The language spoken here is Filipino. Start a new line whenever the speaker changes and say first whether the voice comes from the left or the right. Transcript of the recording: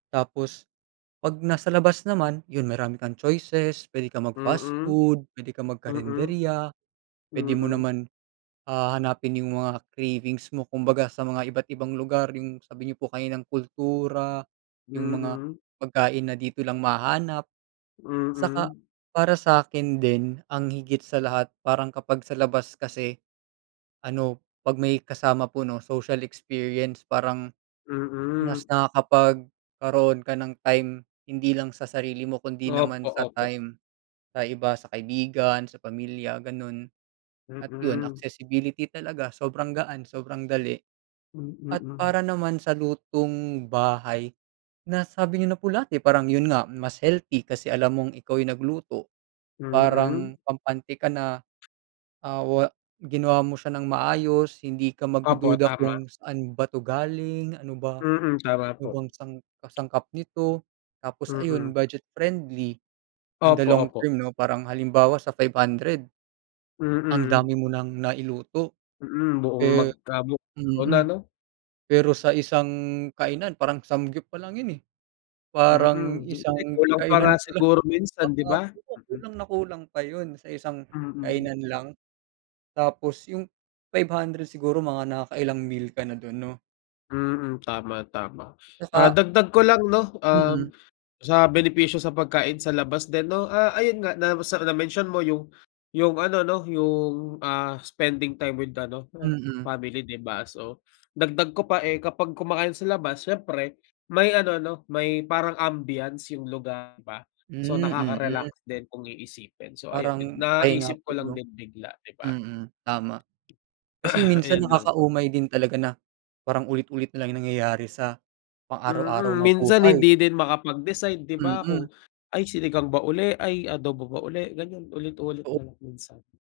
right: Tapos, 'pag nasa labas naman, yun, marami kang choices. Pwede kang mag-fast
left: Mm.
right: food, pwede kang
left: Mm.
right: magkarenderya, pwede mo
left: Mm.
right: naman, ah, hanapin yung mga cravings mo kumbaga sa mga iba't ibang lugar, yung sabi niyo po kaninang kultura, yung mga
left: Mm.
right: pagkain na dito lang mahahanap. Saka,
left: Mm.
right: para sa'kin din, ang higit sa lahat parang kapag sa labas kasi, ano, 'pag may kasama po, 'no, social experience parang mas
left: Mm.
right: nakakapagkaroon ka ng time hindi lang sa sarili mo kundi naman
left: Opo,
right: sa
left: opo.
right: time sa iba, sa kaibigan, sa pamilya, ganun, at yun,
left: Mm.
right: accessibility talaga, sobrang gaan, sobrang dali.
left: Hmm,
right: At
left: mm.
right: para naman sa lutong bahay, nasabi niyo na po lahat eh, parang yun nga mas healthy kasi alam mong ikaw yung nagluto,
left: Mm.
right: parang kampante ka na, ah, wa ginawa mo siya nang maayos, hindi ka
left: Opo,
right: magdududa
left: tama.
right: kung saan ba 'to galing, ano ba
left: Mm, tama
right: ano
left: po.
right: bang sang kasangkap nito. Tapos,
left: Mm.
right: ayun, budget-friendly, in the
left: Opo, opo.
right: long-term, 'no? Parang halimbawa sa 500 ang
left: Mm.
right: dami mo nang nailuto,
left: Mm, buong
right: eh
left: magkamok Ako na,
right: mm.
left: 'no?
right: Pero sa isang kainan parang samgyup palang yun eh, parang
left: Mm, hindi
right: isang
left: kulang pa nga
right: kainan palang.
left: siguro minsan, 'di ba?
right: Oo,
left: Mm.
right: kulang na kulang pa yun sa isang
left: Mm.
right: kainan lang. Tapos yung 500 siguro mga nakakailang meal ka na dun, 'no?
left: Mm, tama, tama. Ah,
right: Tsaka
left: dagdag ko lang, 'no, um,
right: Mm.
left: sa benepisyo sa pagkain sa labas din, 'no, ah, ayun nga, na sa na-mention mo yung yung ano, 'no, yung, ah, spending time with ano,
right: Mm.
left: family, 'di ba? So, dagdag ko pa eh, kapag kumakain sa labas siyempre, may ano, 'no, may parang ambiance yung lugar, di ba? So,
right: Hmm, mm.
left: nakaka-relax din kung iisipin. So, ayun, nag
right: Parang pahinga
left: naisip ko
right: po,
left: lang
right: 'no?
left: din bigla, 'di ba?
right: Mm, tama. Kasi minsan
left: Ayun lang po.
right: nakakaumay din talaga na parang ulit-ulit nalang nangyayari sa pang araw-araw
left: Mm,
right: na
left: minsan
right: buhay.
left: hindi din makapag-decide, di ba, kung,
right: Mm.
left: "Ay, sinigang ba uli. Ay, adobo ba uli," ganiyan, ulit-ulit
right: Totoo.
left: nalang minsan.